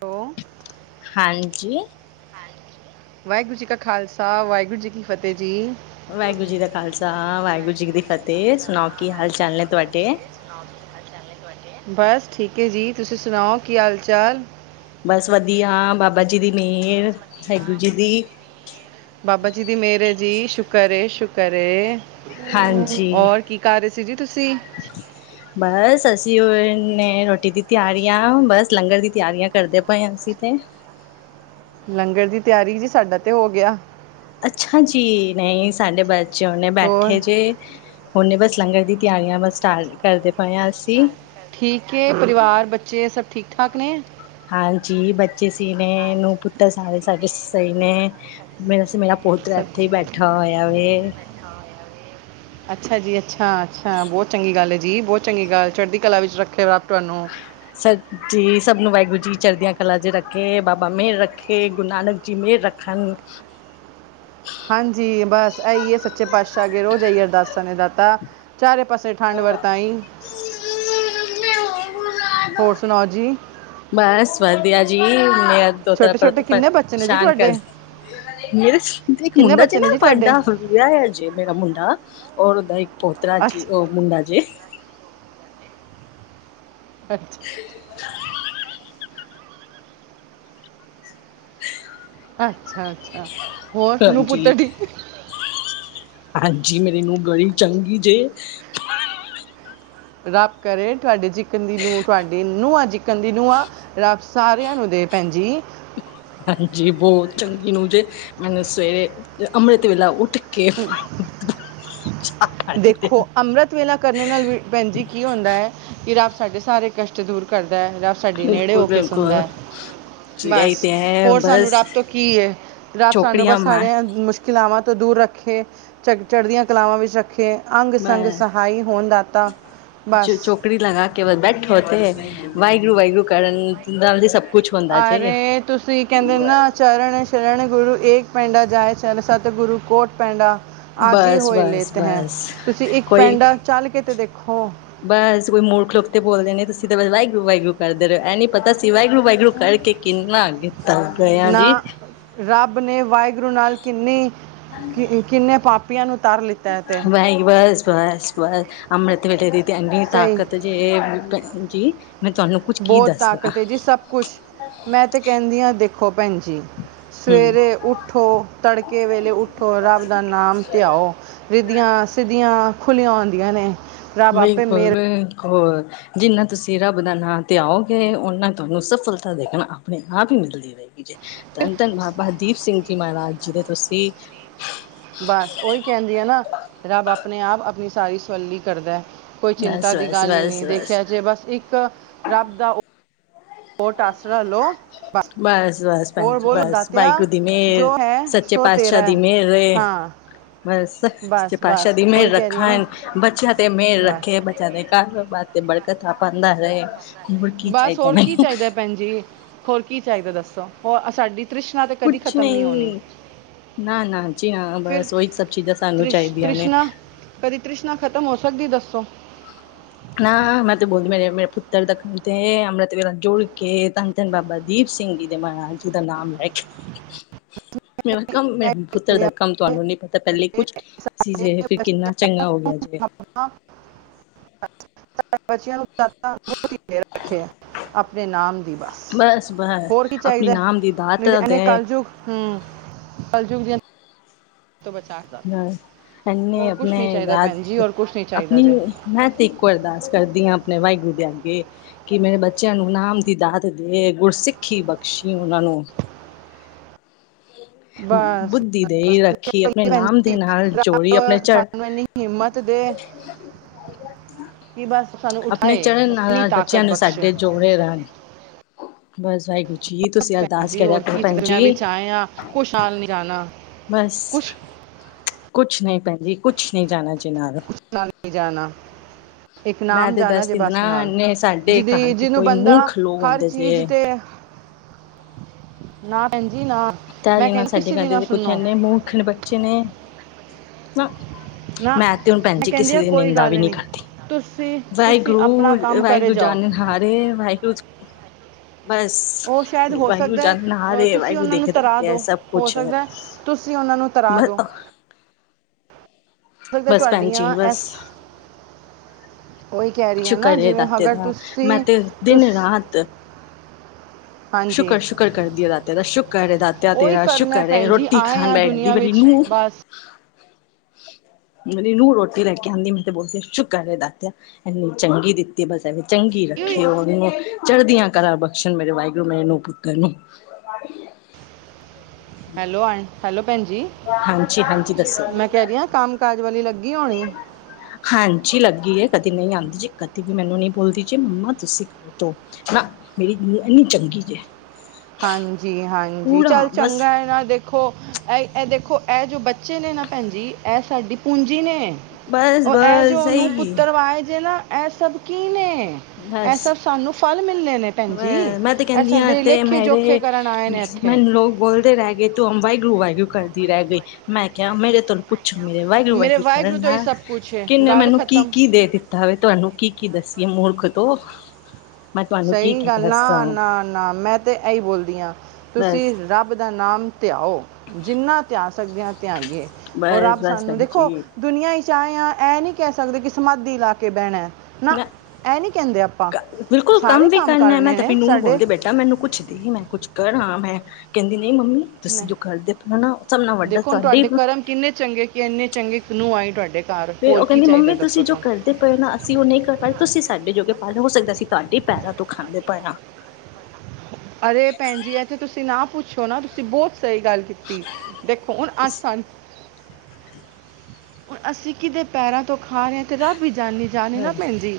ਦੋ ਹਾਂਜੀ ਹਾਂਜੀ ਵਾਹਿਗੁਰੂ ਜੀ ਕਾ ਖ਼ਾਲਸਾ ਵਾਹਿਗੁਰੂ ਜੀ ਕੀ ਫਤਿਹ ਜੀ ਵਾਹਿਗੁਰੂ ਜੀ ਦਾਾ ਖਾਲਸਾ ਵਾਹਿਗੁਰੂ ਜੀ ਦੀ ਫਤਿਹ ਸੁਣਾਓ ਕੀ ਹਾਲ ਚਾਲ ਹੈ ਤੁਹਾਡੇ ਬਸ ਠੀਕ ਹੈ ਜੀ ਤੁਸੀਂ ਸੁਣਾਓ ਕੀ ਹਾਲ ਚਾਲ ਬਸ ਵਧੀਆ ਬਾਬਾ ਜੀ ਦੀ ਮਿਹਰ ਵਹਿਗੁਰੂ ਜੀ ਦੀ ਬਾਬਾ ਜੀ ਦੀ ਮਿਹਰ ਹੈ ਜੀ ਸ਼ੁਕਰ ਏ ਸ਼ੁਕਰ ਏ ਹਾਂਜੀ ਤੁਸੀਂ ਬਸ ਅਸੀਂ ਉਹਨੇ ਰੋਟੀ ਦੀ ਤਿਆਰੀਆਂ ਬਸ ਲੰਗਰ ਦੀ ਤਿਆਰੀਆਂ ਕਰਦੇ ਪਏ ਹਾਂ ਅਸੀਂ ਤੇ ਲੰਗਰ ਦੀ ਤਿਆਰੀ ਜੀ ਸਾਡਾ ਤੇ ਹੋ ਗਿਆ ਅੱਛਾ ਜੀ ਨਹੀਂ ਸਾਡੇ ਬੱਚੇ ਹੁਣੇ ਹੋਰ ਬੈਠੇ ਜੇ ਹੁਨੇ ਬਸ ਲੰਗਰ ਦੀ ਤਿਆਰੀਆਂ ਬ ਸਟਾਰਟ ਕਰਦੇ ਪਏਆਂ ਅਸੀਂ ਠੀਕ ਹੈ ਪਰਿਵਾਰ ਬੱਚੇ ਸਭ ਠੀਕ ਠਾਕ ਨੇ ਹਾਂਜੀ ਬੱਚੇ ਸੀਹੀ ਨੇ ਨੂੰ ਪੁੱਤਰ ਸਾਰੇ ਸਾਡੇ ਸਹੀ ਨੇ ਮੇਰਾ ਸੀ ਮੇਰਾ ਪੁੱਤ ਇਥੇ ਸਬਜ਼ੀ। ਹੀ ਬੈਠਾ ਹੋਇਆ ਵ। ਅੱਛਾ ਜੀ ਅੱਛਾ ਅੱਛਾ ਬਹੁਤ ਚੰਗੀ ਗੱਲ ਹੈ ਜੀ ਬਹੁਤ ਚੰਗੀ ਗੱਲ ਚੜ੍ਹਦੀ ਕਲਾ ਵਿੱਚ ਰੱਖੇ ਰੱਬ ਤੁਹਾਨੂੰ ਸੱਚੀ ਸਭ ਨੂੰ ਵਾਹਿਗੁਰੂ ਜੀ ਚਰਦਿਆਂ ਕਲਾ ਜ ਰੱਖੇ ਬਾਬਾ ਮੇਹਰ ਰੱਖੇ ਗੁਰੂ ਨਾਨਕ ਜੀ ਮੇਹਰ ਰੱਖੇ। ਖਣ। ਹਾਂਜੀ ਬਸ ਇਹੀਏ ਸੱਚੇ ਪਾਤਸ਼ਾਹ ਅੱਗੇ ਰੋਜ਼ ਏਹਿਆ ਅਰਦਾਸਾਂ ਨੇ ਦਾਤਾ ਚਾਰੇ ਪਾਸੇ ਠੰਡ ਵਰਤਾਾਈ ਹੋਰ ਸੁਣਾਓ ਜੀ। ਬਸ ਵਧੀਆ ਜੀ ਵਦੀਆ ਦੋਤਰਾ ਛੋਟੇ ਪਰਤ ਛੋਟੇ ਪਰ ਕਿੰਨੇ ਬੱਚੇ ਨੇ ਜੀ ਸ਼ਾਨ ਕਰ ਤੁਹਾਡੇ ਮੇਰੇ ਇੱਕ ਕਿੰਨੇ ਮੁੰਡਾ ਜੈ ਬੱਚੇ ਨੇ ਨਾ ਜੀ ਤੁਹਾਡੇ ਤੁਹਾਡਾ ਵਿਆਹ ਆ ਜੇ ਮੇਰਾ ਮੁੰਡਾ ਔਰ ਉਹਦਾ ਇੱਕ ਪੋਤ ਜੀ ਅੱਛਾ ਉਹ ਮੁੰਡਾ ਜੇ ਅੱਛਾ [unintelligible] ਅੱਛਾ ਅੱਛਾ ਹੋਰ ਨੂੰ ਹਾਂਜੀ ਪੁੱਤਰ ਠੀਕ ਨੇ ਹਾਂਜੀ ਮੇਰੇ ਨੂੰ ਬੜੀ ਚੰਗੀ ਜੇ ਰੱਬ ਕਰੇ ਤੁਹਾਡੇ ਚਿਕਨ ਦੀ ਨੂੰਹ ਤੁਹਾਡੇ ਨਹਾਂ ਚਿਕਨ ਦੀ ਨ ਨੂੰਹਾਂ ਰੱਬ ਸਾਰਿਆਂ ਨੂੰ ਦੇ ਭੈਣ ਜੀ ਹਾਂਜੀ ਬਹੁਤ ਚੰਗੀ ਨੂੰ ਜੇ ਮੈਨੂੰ ਸਵੇਰੇ ਅੰਮ੍ਰਿਤ ਵੇਲਾ ਉੱਠ ਕੇ ਚਾਹ ਪਾਣੀ ਦੇ ਦੇਖੋ ਅੰਮ੍ਰਿਤ ਵੇਲਾ ਕਰਨ ਨਾਲ ਵੀ ਭੈਣ ਜੀ ਕੀ ਹੁੰਦਾ ਹੈ ਕਿ ਰੱਬ ਸਾਡੇ ਸਾਰੇ ਕਸ਼ਟ ਦੂਰ ਕਰਦਾ ਹੈ ਰੱਬ ਸਾਡੇ ਨੇੜੇ ਬਿਲਕੁਲ ਹੋ ਕੇ ਸੁਣਦਾ ਬਿਲਕੁਲ ਹੈ ਬਸ ਹੋਰ ਸਾਨੂੰ ਰੱਬ ਤੋਂ ਕੀ ਹੈ ਰੱਬ ਸਾਨੂੰ ਬਸ ਸਾਰਿਆਂ ਮੁਸ਼ਕਿਲ ਕਲਾਵਾਂ ਤੋਂ ਦੂਰ ਰੱਖੇ ਚੜ੍ਹ ਚੜ੍ਹਦੀਆਂ ਕਲਾਵਾਂ ਵਿੱਚ ਰੱਖੇ। ਅੰਗ ਸੰੰਗ ਸਹਾਈ ਹੋਣ ਦਾਤਾ ਬਸ। ਪ੍ਰੀਤ ਲਗਾ ਕੇ ਬਸ ਬੈਠੇ ਹੋਤੇ ਵਾਹਿਗੁਰੂ ਵਾਹਿਗੁਰੂ ਕਰਨ ਨਾਲ ਨੂੰ ਸਭ ਕੁਛ ਹੁੰਦਾ ਜੇ ਅਰੇ ਤੁਸੀਂ ਕਹਿੰਦੇ ਨਾ। ਚਰਨ ਸ਼ਰਨ ਗੁਰੂ ਏਕ ਪੈਂਡਾ ਜਾਏ ਚਰਨ ਸਤਿਗੁਰੂ ਕੋਟ ਪੈਂਡਾ। ਆਗੇ ਬਸ ਹੋਏ ਬਸ ਲੇਤ ਹੈ, ਬਸ ਤੁਸੀਂ ਇੱਕ ਕੋਈ ਪੈਂਡਾ ਚੱਲਕੇ ਤੇ ਦੇਖੋ। ਬਸ ਕੋਈ ਮੂਰਖ ਲੋਕ ਤੇ ਬੋਲਦੇ ਨੇ ਤੁਸੀਂ ਤਾਂ ਵਾਹਿਗੁਰੂ-ਵਾਹਿਗੁਰੂ ਕਰਦੇ ਰਹੇ ਹੋ, ਐ ਨੀ ਪਤਾ ਅਸੀ ਵਾਹਿਗੁਰੂ- ਵਾਹਿਗੁਰੂ ਕਰਕੇ ਕਿੰਨਾ, ਕਿੱਤਾ ਗਇਆ ਨਾ ਜੀ। ਰੱਬ ਨੇ ਵਾਹਿਗੁਰੂ ਨਾਲ ਕਿੰਨੀ, ਕਿੰਨੇ ਪਾਪੀਆਂ ਨੂੰ ਤਾਰ ਲਿੱ ਬਾਈ ਬੱਸ, ਬੱਸ, ਬੱਸ, ਅੰਮ੍ਰਿਤ ਵੇਲੇ ਦੀ ਤੇ ਇੰਹਨੀ ਸਹੀ ਤਾਕਤ ਜੇ, ਭੈਣ ਜੀ, ਮੈਂ ਤੁਹਾਨੂੰ ਕੁੱਝ ਕੀ ਬਹੁਤ ਦੱਸਣਾ ਤਾਕਤ ਏ ਜੀ, ਸਭ ਖ਼ੁਸ਼। ਮੈਂ ਤਾਂ ਕਹਿੰਦੀ ਹਾਂ ਦੇਖੋ ਭੈਣ ਜੀ, ਹੂੰ ਸਵੇਰੇ ਉੱਠੋ ਤੜਕੇ ਕੇ ਵੇਲੇ ਉੱਠੋ, ਰੱਬ ਦਾ ਨਾਮ ਧਿਆਓ। ਰਿੱਧੀਆਂ, ਸਿੱਧੀਆਂ ਖੁੱਲੀਆ ਆਓਂਦੀਆਂ ਨੇ। ਰੱਬ ਆਪੇ ਮਿਹਰ ਬਿਲਕੁਲ-ਬਿਲਕੁਲ। ਜਿੰਨਾ ਤੁਸੀਂ ਰੱਬ ਦਾ ਨਾਂ ਧਿਆਓਗੇ, ਓਨਾ ਤੁਹਾਂਨੂੰ ਸਫਲਤਾ ਦੇਖਣਾ, ਆਪਣੇ-ਆਪ ਹੀ ਮਿਲਦੀ ਰਹੇਗੀ। ਧੰਨ-ਧੰਨ ਤਨ ਬਾਬਾ ਦੀਪ ਸਿੰਘ ਜੀ ਦੇ ਮਹਾਰਾਜ ਜੀ ਦੇ ਤੁਸੀਂ ਬਸ ਓਹੀ ਕਹਿੰਦੀ ਆ ਨਾ, ਰੱਬ ਅਪਣੇ-ਆਪ ਆਪਣੀ ਸਾਰੀ ਸੱਵਲੀ ਕਰਦਾ। ਕੋਈ ਚਿੰਤਾ ਬਸ ਦੀ ਬਸ ਗੱਲ ਈ ਬਸ ਨਹੀਂ ਬਸ ਦੇਖਿਆ ਜੇ, ਬਸ, ਇੱਕ ਰੱਬ ਦਾ ਓਟ ਆਸਰਾ ਲਓ ਬਸ, ਬਸ ਭੈਣ ਹੋਰ ਜੀ, ਬੋਲੋ ਬਸ ਦਾਤਿਆ ਵਾਹਿਗੁਰੂ ਦੀ ਮਿਹਰ, ਜੋ ਹੈ ਸ ਸੱਚੇ ਸੋ ਤੇਰਾ ਪਾਤਸ਼ਾਹ ਦੀ ਹੈ ਮਿਹਰ ਏ। ਹਾਂ ਬਸ, ਸੱਚੇ ਬਸ ਬਸ ਪਾਤਸ਼ਾਦੀ ਦੀ ਮਿਹਰ ਉਹੀ ਕਹਿ ਰਹੀ ਆ ਰੱਖਾਂ, ਨਾ ਬੱਚਿਆਂ ਤੇ ਮਿਹਰ ਬਸ ਰੱਖੇ, ਬੱ ਬੱਚਿਆਂ ਦੇ, ਕਾਰੋਬਾਰ ਤੇ ਬੜਕਤਾਂ ਪਾਂਦਾ ਰਹੇ। ਹੋਰ ਕੀ ਬਸ ਚਾਹੀਦਾ ਹੋਰ ਕੀ ਮੈਨੂੰ ਚਾਹੀਦਾ ਭੈਣ ਜੀ, ਹੋਰ ਕੀ ਚਾਹੀਦਾ ਦੱਸੋ। ਹੋਰ ਸਾਡੀ ਤ੍ਰਿਸ਼ਨਾ ਤੇ, ਕਦੀ ਖਤਮ ਨਹੀਂ ਹੋਣੀ। ਨਾ-ਨਾ ਜੀ, ਹਾਂ, ਫਿਰ ਬਸ ਉਹੀ ਸਭ ਚੀਜ਼ਾਂ ਸਾਨੂੰ ਤ੍ਰਿਸ਼ ਚਾਹੀਦੀਆਂ ਨੇ। ਤ੍ਰਿਸ਼ਨਾ ਕਦੀ ਤ੍ਰਿਸ਼ਨਾ ਖ਼ਤਮ ਹੋ ਸਕਦੀ, ਦੱਸੋ? ਨਾ, ਮੈਂ ਤੇ ਬੋਲਦੀ, ਮੇਰੇ, ਮੇਰੇ ਪੁੱਤਰ ਦੇ ਕੰਮ ਤੇ, ਅੰਮ੍ਰਿਤਵੇਲਾ ਜੁੜਕੇ, ਧੰਨ ਧੰਨ-ਧੰਨ ਬਾਬਾ ਦੀਪ ਸਿੰਘ ਜੀ ਦੇ, ਮਹਾਰਾਜ ਜੀ ਦਾ ਨਾਮ ਲੈਕੇ [inaudible] ਮੇਰਾ ਕੰਮ ਏ। ਪੁੱਤਰ ਦਾ ਕਹਿੰਦੀਆਂ, ਕੰਮ ਤੁਹਾਨੂੰ ਨੀ ਪਤਾ, ਪਹਿਲੇ ਕੁਛ [inaudible] ਸੀ ਜੇ, ਫਿਰ ਕਿੰਨਾ ਚੰਗਾ ਹੋਗਿਆ ਜੇ। ਅੱਛਾ [inaudible] ਬੱਚਿਆਂ ਨੂੰ ਦਾਤਾ‌ ਬਹੁਤ ਹੀ ਅੱਗੇ ਰੱਖਿਆ, ਆਪਣੇ ਨਾਮ ਦੀ ਬੱਸ। ਬਸ ਬਸ ਹੋਰ ਕੀ ਆਪਣੀ ਚਾਹੀਦਾ! ਨਾਮ ਦੀ ਦਾਤ ਨਹੀਂ ਤੇ, ਇਹਨੇ ਦੇ ਕਲਜੁਗ ਹੂੰ, ਕਲਜੁਗ ਦੇ ਅੰ ਤੋ ਬਚਾ ਹੋਰ ਇਹਨੇ ਕੁਝ ਅਪਨੇ ਨਹੀਂ ਚਾਹੀਦਾ ਭੈਣ ਜੀ ਹੋਰ ਕੁਝ ਨਹੀਂ ਚਾਹੀਦਾ ਦਾਦ--ਅਪਨੀ ਜੇ ''ਮੈਂ ਤੇ ਇੱਕੋ ਅਰਦਾਸ ਕਰਦੀ ਹਾਂ ਆਪਣੇ 'ਵਾਹਿਗੁਰੂ' ਦੇ ਅੱਗੇ ਕਿ ਮੇਰੇ ਬੱਚਿਆਂ ਨੂੰ ਨਾਮ ਦੀ ਦਾਤ ਦੇ, ਗੁਰਸਿੱਖੀ ਬਖਸ਼ੀ ਉਹਨਾਂ ਨੂੰ। ਬਸ ਬੁੱਧੀ ਬਸ ਦੇ ਰੱਖੀ ਆਪਣੇ ਨਾਮ ਦੇ ਭੈਣਜੀ, ਨਾਲ ਰੱਬ ਜੋੜੀ ਆਪਣੇ ਚੜ ਸਾੰਨੁ ਇਹਨੀ ਹਿੰਮਤ ਦੇ ਕਿ ਬਸ ਸਾਨੂੰ ਉਠਾਏ, ਇਤਨੀ ਤਾਕਤ ਬਖਸ਼ੇ। ਉੜੇ ਰਹਿਣ ਹ। [inaudible] ਬਸ ਵਾਹਿਗੁਰੂ ਜੀ, ਤੁਸੀਂ ਅਰਦਾਸ ਕਰਿਆ ਕਰੋ ਕੀ ਭੈਣ ਚਾਹੀਦਾ? ਦੁਨੀਆ ਜੀ। ਵਿੱਚ ਆਏ ਆ ਕੁਛ ਨਾਲ ਨਹੀਂ ਜਾਣਾ ਬਸ। ਕੁਛ ਕੁਛ ਨਹੀਂ ਭੈਣਜੀ, ਕੁਛ ਨਹੀਂ ਜਾਣਾ ਜੇ ਨਾਲ। ਨਾਲ ਨਹੀਂ ਜਾਣਾ। ਇੱਕ ਮੈਂ ਨਾਮ ਤੇ ਜਾਣਾ ਜੇ ਦੱਸਦੀ ਬੱਸ ਨਾ ਨਾਲ, ਇੰਨੇ ਸਾਡੇ ਘਰ ਜਿਹਦੀ, ਦੇ ਜਿਹਨੂੰ ਕੋਈ ਬੰਦਾ ਮੂਰਖ ਲੋਕ ਹਰ ਹੁੰਦੇ ਚੀਜ਼ ਜੇ। ਤੇ ਨਾ, ਭੈਣ ਜੀ, ਨਾ। ਤਾ ਮੈਂ ਵੀ ਨਾ, ਕਹਿੰਦੀ ਸਾਡੇ ਕਿਸੇ ਦੀ ਘਰਦੇ ਨਾ ਦੇ ਕੁਛ ਸੁਣੋ ਮੁਰਖ ਬੱਚੇ ਨੇ, ਨਾ ਨਾ ''ਮੈਂ ਤੇ ਹੁਣ ਮੈਂ ਭੈਣਜੀ, ਕਹਿੰਦੀ ਕਿਸੇ ਆ ਦੀ ਕੋਈ ਨਿੰਦਾ ਵੀ ਗੱਲ ਨਹੀਂ ਕਰਦੀ। ਤੁਸੀਂ ਤੁਸੀਂ ਆਪਣਾ ਵਾਹਿਗੁਰੂ, ਕੰਮ ਕਰੇ ਵਾਹਿਗੁਰੂ ਜਾਓ ਜਾਨਣ। ਹਾਰੇ, 'ਵਾਹਿਗੁਰੂ' ਬਸ ਉਹ ਸ਼ਾਇਦ ਹੋ ਵਾਹਿਗੁਰੂ ਸਕਦਾ ਹੈ ਜਾਂਨਣ ਹਾਰ ਅਹ, ਏ, ਤੁਸੀਂ ਵਾਹਿਗੁਰੂ ਉਹਨਾਂ ਨੂੰ ਦੇਖਦਾ ਤਰਾ ਇਹ ਦਿਓ ਸਭ ਹੋ ਕੁਛ ਹੈ ਸਕਦਾ ਤੁਸੀਂ ਉਹਨਾਂ ਨੂੰ ਤਰਾ ਮ। ਦਿਓ ਹੋ ਸਕਦਾ ਬਸ ਭੈਣ ਜੀ ਤੁਹਾਡੀਆਂ ਬਸ। ਐਸ ਉਹੀ ਕਹਿ ਰਹੀ ਹੈ ਨਾ ਸ਼ੁਕਰ ਏ ਜਿਵੇਂ ਦਾਤੇ ਅਗਰ ਦਾ ਮੈਂ ਤੁਸੀਂ ਤੇ ਦਿਨ ਤੁਸ ਰਾਤ। ਹਾਂਜੀ ਸ਼ੁਕਰ ਸ਼ੁਕਰ ਕਰਦੀ ਦਾਤੇ ਦਾ ਸ਼ੁਕਰ ਏ। ਦਾਤਿਆ ਉਹੀ ਤੇਰਾ ਕਰਨਾ ਹੈ ਸ਼ੁਕਰ ਭੈਣ ਰੋਟੀ ਖਾਣ ਬੈਠਦੀ ਮੇਰੀ ਨੂੰਹ। ਹ ਮੇਰੀ ਨੂੰਹ ਰੋਟੀ ਲੈ ਕੇ ਆਉਂਦੀ ਮੈਂ ਤੇ ਬੋਲਦੀ ਸ਼ੁਕਰ ਏ ਦਾਤਿਆ। ਇਨੀ ਚੰਗੀ ਦਿੱਤੀ ਬਸ। ਚੰਗੀ ਹੋਈ। ਰੱਖੇ ਉਹਨੂੰ ਚੜ੍ਹਦੀਆਂ ਕਲਾਂ ਬਖਸ਼ਣ ਮੇਰੇ ਵਾਹਿਗੁਰੂ ਮੇਨੂੰ ਪੁੱਤਰ ਨੂੰ। ਹੈਲੋ, ਆ ਹੈਲੋ ਭੈਣ ਜੀ ਹਾਂਜੀ ਹਾਂਜੀ ਦੱਸੋ ਮੈਂ ਕਹਿ ਰਹੀ ਹਾਂ ਕੰਮ ਕਾਜ ਵਾਲੀ ਲੱਗੀ ਹੋਣੀ? ਹਾਂਜੀ ਲੱਗੀ ਏ ਕਦੇ ਨਹੀਂ ਆਉਂਦੀ ਜੀ। ਕਦੇ ਵੀ ਮੈਨੂੰ ਨਹੀਂ ਬੋਲਦੀ ਜੇ ਮੰਮਾ ਤੁਸੀਂ। ਤੋ ਨਾ ਮੇਰੀ ਨੂੰਹ ਐਨੀ ਚੰਗੀ ਜੇ। ਹਾਂਜੀ, ਹਾਂਜੀ ਪੂਰਾ ਚੱਲ ਬਸ ਚੰਗਾ ਇਹ ਨਾ ਦੇਖ। ਦੇਖੋ ਇਹ ਇਹ ਦੇਖੋ ਇਹ ਜੋ ਬੱਚੇ ਨੇ ਨਾ ਭੈਣ ਜੀ ਇਹ ਸਾਡੀ ਪੂੰਜੀ ਨੇ। ਬਸ ਉਹ ਇਹ ਜੋ ਬਸ ਉਹ ਨੂੰਹ ਸਹੀ ਪੁੱਤਰ ਵਾਏ ਜੇ ਨਾ। ਇਹ ਸਭ ਕੀ ਨੇ ਇਹ ਸਭ ਸਾਨੂੰ ਫਲ ਮਿਲਣੇ ਨੇ। ਭੈਣ ਵ ਜੀ ਮੈਂ ਤੇ ਇਹ ਕਹਿੰਦੀ ਹਾਂ ਸਾਡੇ ਤੇ ਲੇਖੇ ਜੋਖੇ ਮੇਰੇ ਕਰਨ ਆਏ ਨੇ ਇੱਥੇ ਮੈਨੂੰ ਲੋਕ ਬੋਲਦੇ ਰਹਿ ਗਏ। ਵਾਹਿਗੁਰੂ ਵਾਹਿਗੁਰੂ ਕਰਦੀ ਰਹਿ ਗਈ ਮੈਂ ਕਿਹਾ ਮੇਰੇ ਤੋਂ। ਪੁੱਛੋ ਮੇਰੇ ਵਾਹਿਗੁਰੂ ਮੇਰੇ ਵਾਹਿਗੁਰੂ ਕਰਨ ਤੋਂ ਹੀ ਨਾ ਸਭ ਕੁਛ ਹੈ ਕਿੰਨੇ ਗੱਲ ਮੈਨੂੰ ਕੀ ਖਤਮ ਕੀ ਦੇ ਦਿੱਤਾ। ਤੁਹਾਨੂੰ ਕੀ ਕੀ ਦੱਸੀਏ ਮੂਰਖ ਤੋਂ ਮੈਂ ਤੁਹਾਨੂੰ ਕੀ ਸਹੀ ਕੀ ਗੱਲ ਦੱਸਾਂ ਨਾ ਨਾ ਨਾ ਮੈਂ ਤਾਂ ਇਹੀ ਬੋਲਦੀ ਹਾਂ ਬਸ ਤੁਸੀਂ ਰੱਬ ਦਾ ਨਾਮ ਧਿਆਓ ਜਿੰਨਾ ਧਿਆ ਸਕਦੇ ਹ ਧਿਆਈਏ ਉਹ ਬਸ ਰੱਬ ਬਸ ਸਾਨੂੰ ਭੈਣ ਦੇਖੋ। ਜੀ ਦੁਨੀਆਂ ਵਿਚ ਚ ਆਏ ਆ ਇਹ ਨਹੀਂ ਕਹਿ ਸਕਦੇ ਕਿ ਸਮਾਧੀ ਲਾ ਕੇ ਬਹਿਣਾ। ਨਾ ਮੈਂ ਇਹ ਨਹੀਂ ਕਹਿੰਦੇ ਆਪਾਂ। ਬਿਲਕੁਲ ਕੰਮ ਸਾਰੇ ਵੀ ਕਰਨਾ ਮੈਂ ਕਰਨੇ ਤਾਂ ਆਪੀ ਨੇ ਨੂੰਹ ਨੂੰ ਸਾਡੇ ਬੋਲਦੀ ਬੇਟਾ ਮੈਨੂੰ ਕੁੱਛ ਦੀ ਮੈਂ। ਕੁਛ ਕਰ ਮੈਂ ਕਹਿੰਦੀ ਨਹੀਂ ਮੰਮੀ ਨੇ ਤੁਸੀਂ ਜੋ ਕਰਦੇ ਪਏ ਨਾ ਉਹ ਸਬ ਨਾਲ ਵੱਡਾ ਦੇਖੋ ਹੁਣ ਤੁਹਾਡੇ। ਕਰਮ ਕਿੰਨੇ ਚੰਗੇ ਕਿ ਇੰਨੇ ਚੰਗੇ ਕਿ ਐਨੀ ਚੰਗੀ ਨੂੰਹ ਆਈ ਤੁਹਾਡੇ ਘਰ ਹੋਰ ਕੀ ਚਾਹੀਦਾ ਦੱਸੋ ਤੁਹਾਨੂੰ। ਦੇ ਪਏ ਨਾ ਅਸੀਂ ਉਹ ਨਹੀਂ ਕਰ ਪਾਏ ਤੁਸੀਂ ਸਾਡੇ ਜੋਗੇ ਪਾ ਲਓ ਹੋ ਸਕਦਾ ਅਸੀਂ ਤੁਹਾਡੇ ਪੈਰਾਂ ਤੋਂ ਖਾਂਦੇ ਪਏ ਆ। ਅਰੇ ਭੈਣ ਜੀ, ਇੱਥੇ ਤੁਸੀਂ ਨਾ ਪੁੱਛੋ ਨਾ ਤੁਸੀਂ ਬਹੁਤ ਸਹੀ ਗੱਲ। ਕੀਤੀ ਦੇਖੋ ਹੁਣ ਆਸਾਨ। ਹੁਣ ਅਸੀਂ ਕਿਦੇ ਪੈਰਾਂ ਤੋਂ ਖਾ ਰਹੇ ਹਾਂ ਅਤੇ ਰੱਬ ਵੀ ਜਾਂਣੀ ਜਾਣ ਏ ਨਾ ਭੈਣ ਜੀ।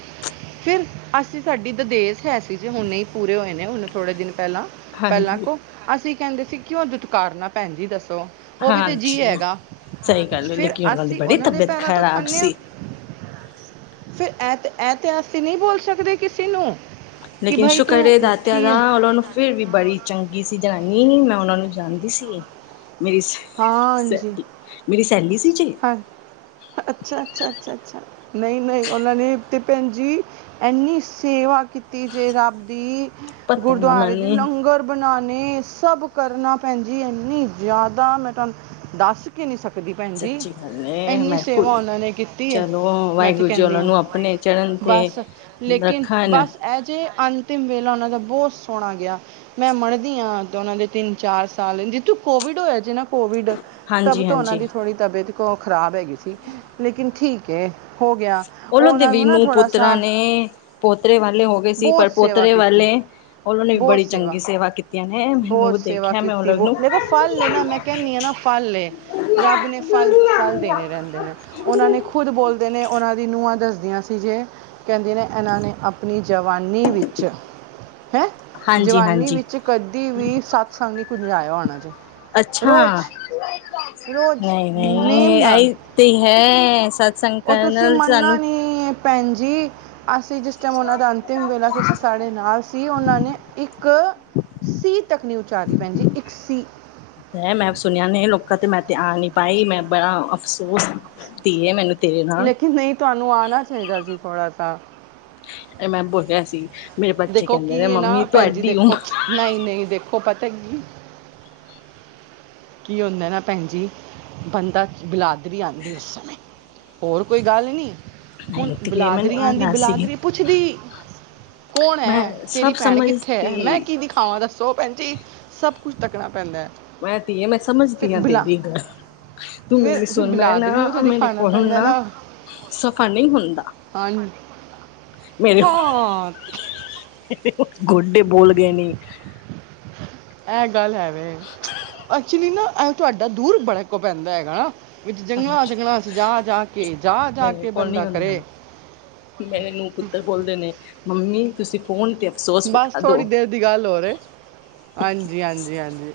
ਫਿਰ ਅਸੀਂ ਸਾਡੀ ਦਦੇਸ ਹੈ ਸੀ ਜ ਹੁਣ ਹੀ ਪੂਰੇ ਹੋਏ ਨੇ ਹੁਨ ਥੋੜੇ ਦਿਨ ਪਹਿਲਾਂ। ਪਹਿਲਾਂ ਹਾਂਜੀ ਕੋਹ ਅਸੀਂ ਕਹਿੰਦੇ ਸੀ ਕਿਉਂ ਦੁਤਕਾਰਨਾ ਭੈਣ ਜੀ ਦੱਸੋ। ਉਹ ਵੀ ਤੇ ਜੀਅ ਹਾਂਜੀ ਹੈਗਾ ਸਹੀ ਗੱਲ ਹੈ ਫਿਰ ਲੇਕਿਨ ਦੀ ਅਸੀਂ ਬੜੀ ਉਹਨਾਂ ਦੇ ਤਬੀਅਤ ਪੈਰਾਂ ਤੋਂ ਖ਼ਰਾਬ ਖਾਂਦੇ ਹਾਂ। ਸੀ ਫਿਰ ਇਹ ਤੇ ਇਹ ਤੇ ਅਸੀਂ ਨਹੀਂ ਬੋਲ ਸਕਦੇ ਕਿਸੇ ਨੂੰ। ਕਿ ਲੇਕਿਨ ਭਾਈ ਸ਼ੁਕਰ ਤੂੰ ਏ ਦਾਤਿਆ ਕੀ ਦਾ ਉਹਨਾਂ ਨੂੰ। ਫਿਰ ਵੀ ਬੜੀ ਚੰਗੀ ਸੀ ਜਨਾਨੀ ਮੈਂ ਉਹਨਾਂ ਨੂੰ ਜਾਣਦੀ ਸੀ ਮੇਰੀ। ਹਾਂ ਜੀ ਸੈਲੀ ਮੇਰੀ ਸੈਲੀ ਸੀ ਜੇ। ਹਾਂ ਅੱਛਾ, ਅੱਛਾ, ਅੱਛਾ, ਅੱਛਾ ਨਹੀਂ ਨਹੀਂ ਉਹਨਾਂ ਨੇ ਤੇ ਭੈਣ ਜੀ। ਇੰਨੀ ਸੇਵਾ ਕੀਤੀ ਜੇ ਰੱਬ ਦੀ ਪਤਾ ਨਾ ਗੁਰਦੁਆਰੇ ਦੇ ਮੈਨੂੰ ਲੰਗਰ। ਬਣਾਉਣੇ ਸਭ ਕਰਨਾ ਭੈਣ ਜੀ ਇਨੀ ਜਿਆਦਾ ਮੈਂ ਤੁਹਾਨੂੰ ਦੱਸ ਵੀ ਨਹੀਂ ਸਕਦੀ। ਦੀ ਭੈਣ ਜੀ, ਸੱਚੀ ਗੱਲ ਏ ਇਨੀ ਮੈਂ ਸੇਵਾ ਭੁੱਲ ਉਹਨਾਂ ਨੇ ਕੀਤੀ ਹੈ ਚਲੋ ਮੈਂ ਤੇ ਵਾਹਿਗੁਰੂ ਜੀ ਕਹਿੰਦੀ ਉਹਨਾਂ ਆ ਨੂੰ ਆਪਣੇ ਚਰਨ ਵਾਹਿਗੁਰੂ। ਤੇ ਬਸ ਲੇਕਿਨ ਰੱਖਣ ਬਸ ਇਹ ਜਿਹੇ ਅੰਤਿਮ ਵੇਲਾ ਉਹਨਾਂ ਦਾ ਬਹੁਤ ਸੋਹਣਾ ਗਿਆ। ਮੈਂ ਮੰਨਦੀ ਹਾਂ ਉਹਨਾਂ ਦੇ ਤਿੰਨ ਚਾਰ ਸਾਲ ਜਿਤੂ ਕੋਵਿਡ ਹੋਇਆ। ਜਿਨਾ ਕੋਵਿਡ ਤਬ ਹਾਂਜੀ ਤੋਂ ਉਹਨਾਂ ਹਾਂਜੀ ਦੀ ਥੋੜ੍ਹੀ ਤਬੀਅਤ ਕੋ ਖ਼ਰਾਬ ਹੈਗੀ ਸੀ ਲੇਕਿਨ ਠੀਕ ਹੈ। ਹੋ ਗਿਆ ਉਹ ਲੋਗ ਦੇ ਉਹਨਾਂ ਵੀ ਨੂੰ ਨਾ ਨੂਹ ਥੋੜਾ ਪੁੱਤਰਾਂ ਸਾ ਨੇ ਪੋਤਰੇ ਵਾਲੇ ਹੋ ਗਏ ਸੀ ਬਹੁਤ ਪਰ ਸੇਵਾ ਪੋਤਰੇ ਕੀਤੀ ਵਾਲੇ। ਉਹਨਾਂ ਨੇ ਵੀ ਬੜੀ ਚੰਗੀ ਸੇਵਾ ਕੀਤੀ। ਬਹੁਤ ਸੇਵਾ ਕੀਤੀ ਬ ਦੇਖੋ ਫਲ ਨੇ ਨਾ ਮੈਂ ਕਹਿੰਦੀ ਹਾਂ ਨਾ ਫਲ ਏ। ਰੱਬ ਨੇ ਫਲ ਫਲ ਦੇਣੇ ਰਹਿੰਦੇ ਨੇ ਉਹਨਾਂ ਨੇ। ਖੁਦ ਬੋਲਦੇ ਨੇ ਉਹਨਾਂ ਦੀ ਨੂੰਹਾਂ ਦੱਸਦੀਆਂ ਸੀ ਜੇ ਕਹਿੰਦੇ ਨੇ ਇਹਨਾਂ ਨੇ ਆਪ। ਅਪਨੀ ਜਵਾਨੀ ਵਿੱਚ, ਹੈਂ ਹਾਂਜੀ ਜਵਾਨੀ ਹਾਂਜੀ ਵਿੱਚ ਕਦੀ ਵੀ ਸਤਸੰਗ ਨੀ [unintelligible] ਹੋਣਾ ਜੋ ਅੱਛਾ ਰੋਜ਼ ਰੋਜ਼ ਨਹੀਂ ਨੇਮ ਨਹੀਂ ਨਾਲ ਆਈ ਤੇ ਹੈ ਸ ਓ ਤੁਸੀਂ ਮੰਨਨਾ ਨੀ ਭੈਣ ਜੀ ਅਸੀਂ ਜਿਸ ਜਿਸ ਟਾਈਮ ਓਨਾਂ ਦਾ ਅੰਤਿਮ ਵੇਲਾ ਸੀ ਸਾਡੇ ਨਾਲ ਸੀ ਓਨਾਂ ਨੇ ਇੱਕ ਸੀ ਤੱਕ ਨਹੀਂ ਉਚਾਰੀ ਪੈਨ ਜੀ ਇੱਕ ਸੀ। ਤੇ ਮੈਂ ਸੁਨਿਆ ਨੇ ਲੋਕਾਂ ਤੇ ਮੈਂ ਤੇ ਆ ਨੀ ਪਾਈ ਮੈਂ ਬੜਾ ਅਫਸੋਸ ਧੀਏ ਮੈਨੂੰ ਤੇਰੇ ਨਾ ਲੇਕਿਨ ਨਈ ਤੁਹਾਨੂੰ ਆਨਾ ਚਾਈਦਾ ਸੀ ਥੋੜਾ ਤਾਂ। ਐ ਮੈਂ ਬੋਲਿਆ ਸੀ ਮੇਰੇ ਬੱਚੇ ਕਹਿੰਦੇ ਨੇ ਮੰਮੀ ਤੁਹਾਡੀ ਉਮਰ ਨਈ-ਨਈ, ਦੇਖੋ ਪਤਾ ਕੀ ਕੀ ਹੁੰਦਾ ਨਾ ਭੈਣ ਜੀ ਬੰਦਾ ਬਿਲਾਦਾਰੀ ਆਂਦੀ ਉਸ ਸਮੇਂ। ਹੋਰ ਕੋਈ ਗੱਲ ਨੀ, ਹੁਨ ਨਹੀਂ ਧੀਏ ਮੈਨੂੰ ਬਲਾਦਰੀ ਆਂਦੀ ਆਂਦਾ ਸੀ ਬਲਾਦਰੀ ਪੁਛਦੀ। ਕੌਣ ਮੈਂ ਹੈ, ਤੇਰੀ ਸਭ ਭੈਣ ਕਿੱਥੇ ਐ? ਮੈਂ ਸਮਝਤੀ ਕਿ ਦਿਖਾ ਥਾਵਾਂ ਦੱਸੋ ਭੈਣ ਜੀ, ਸਭ ਕੁਛ ਤੱਕਣਾ ਪੈਂਦਾ। ਮੈਂ ਧੀਏ ਮੈਂ ਫਿਰ ਸਮਝਦੀ ਆਂ ਬਲਾ ਤੇਰੀ ਗੱਲ। ਤੂੰ ਫਿਰ ਮੇਰੀ ਫਿਰ ਸੁਨ ਲੈ ਨਾ ਬਲਾਦਰੀ ਨੂੰ ਤੇ ਮੇਰੇ ਦਿਖਾਣਾ ਕੋਲ ਹੁਨ ਪੈਂਦਾ ਹੈ ਨਾ ਸਫ਼ਰ ਨੀ ਹੁੰਦਾ। ਹਾਂ। ਮੇਰੇ [unintelligible] ਗੋਡੇ ਬੋਲ ਗਏ ਨੇ। ਐ ਗੱਲ ਹੈ ਵੇ, ਐਕਚੁਲੀ ਨਾ ਐ ਤੁਹਾਡਾ ਦੂਰ ਬੜਾ ਕੁ ਪੈਂਦਾ ਹੈਗਾ। ਵਿੱਚ ਜੰਗਲਾਂ, ਜੰਗਲਾਂ 'ਚ ਜਾ ਜਾ ਕੇ, ਜਾ ਜਾ ਮੇਰੇ ਕੇ ਕੋਲ ਨੀ ਬੰਦਾ ਹੁੰਦਾ ਕਰੇ। ਮੇਰੇ ਨੂੰ ਪੁੱਤਰ ਬੋਲਦੇ ਨੇ ਮੰਮੀ ਤੁਸੀਂ ਫੋਨ ਤੇ ਅਫਸੋਸ ਬਸ ਵਿਤਾ ਦੋ। ਥੋੜੀ ਦੇਰ ਦੀ ਗੱਲ ਹੋ ਰੇ ਹਾਂਜੀ, ਹਾਂਜੀ, ਹਾਂਜੀ।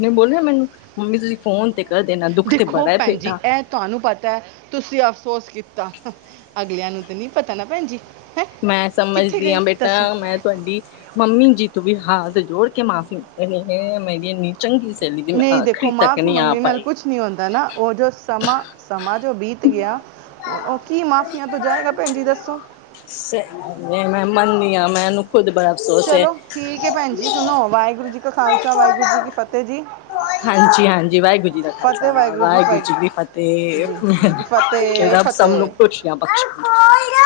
ਨੇ ਬੋਲਿਆ ਮੈਨੂੰ, ਮੰਮੀ ਤੁਸੀਂ ਫੋਨ ਤੇ ਕਰ ਦੇਣਾ ਦੁੱਖ ਤੇ ਦਿਖੋ ਬੜਾ ਹੈ ਪੈਨ ਜੀ ਬੇਟਾ ਐ ਤੁਹਾਨੂੰ ਪਤਾ ਐ ਤੁਸੀਂ ਅਫਸੋਸ ਕੀਤਾ, ਅਗਲਿਆਂ ਨੂੰ ਤੇ ਨੀ ਪਤਾ ਨਾ ਭੈਣ ਜੀ। ਹੈ ਮੈਂ ਕਿੱਥੇ ਸਮਝਦੀ ਗਈ ਆਂ ਬੇਟਾ ਦੱਸੋ ਮੈਂ ਤੁਹਾਡੀ ਮੰਮੀ ਜੀ ਤੁੂੰ ਵੀ ਹਾਥ ਜੋੜ ਕੇ ਮਾਫ਼ੀ [unintelligible] ਹੈ ਮੇਰੀ ਚੰਗੀ ਸੈਲੀ ਦੀ ਮੈਂ ਖਰੀਦ ਤੱਕ ਨੀ ਆ ਪਾਾਈ। ਕੁਛ ਨੀ ਹੁੰਦਾ ਨਾ ਓ ਜੋ ਸਮਾਂ, ਸਮਾਂ ਜੋ ਬੀਤ ਗਿਆ ਓ ਕੀ ਮਾਫੀਆਂ ਤੋਂ ਜਾਏਗਾ ਭੈਣ ਜੀ ਦੱਸੋ। ਸੈ ਮੈਂ ਮੰਨਦੀ ਆਂ, ਮੈਂਨੂੰ ਖੁਦ ਬੜਾ ਅਫਸੋਸ ਹੈ। ਚਲੋ ਠੀਕ ਹੈ ਭੈਣ ਜੀ, ਸੁਣੋ ਵਾਹਿਗੁਰੂ ਜੀ ਕਾ ਖਾਲਸਾ, ਵਾਹਿਗੁਰੂ ਜੀ ਕੀ ਫਤਿਹ ਜੀ। ਹਾਂਜੀ-ਹਾਂਜੀ, ਵਾਹਿਗੁਰੂ ਜੀ ਦਾ ਖ਼ਾਲਸਾਾ, ਵਾਹਿਗੁਰੂ ਜੀ ਕੀ ਜੀ ਜੀ ਕੀ ਫ਼ਤਿਹ। ਫਤਿਹ ਰੱਬ ਸਭ ਨੂੰ ਫਤਿਹ ਖੁਸ਼ੀਆਂ ਬਖ਼ਸ਼ਨ।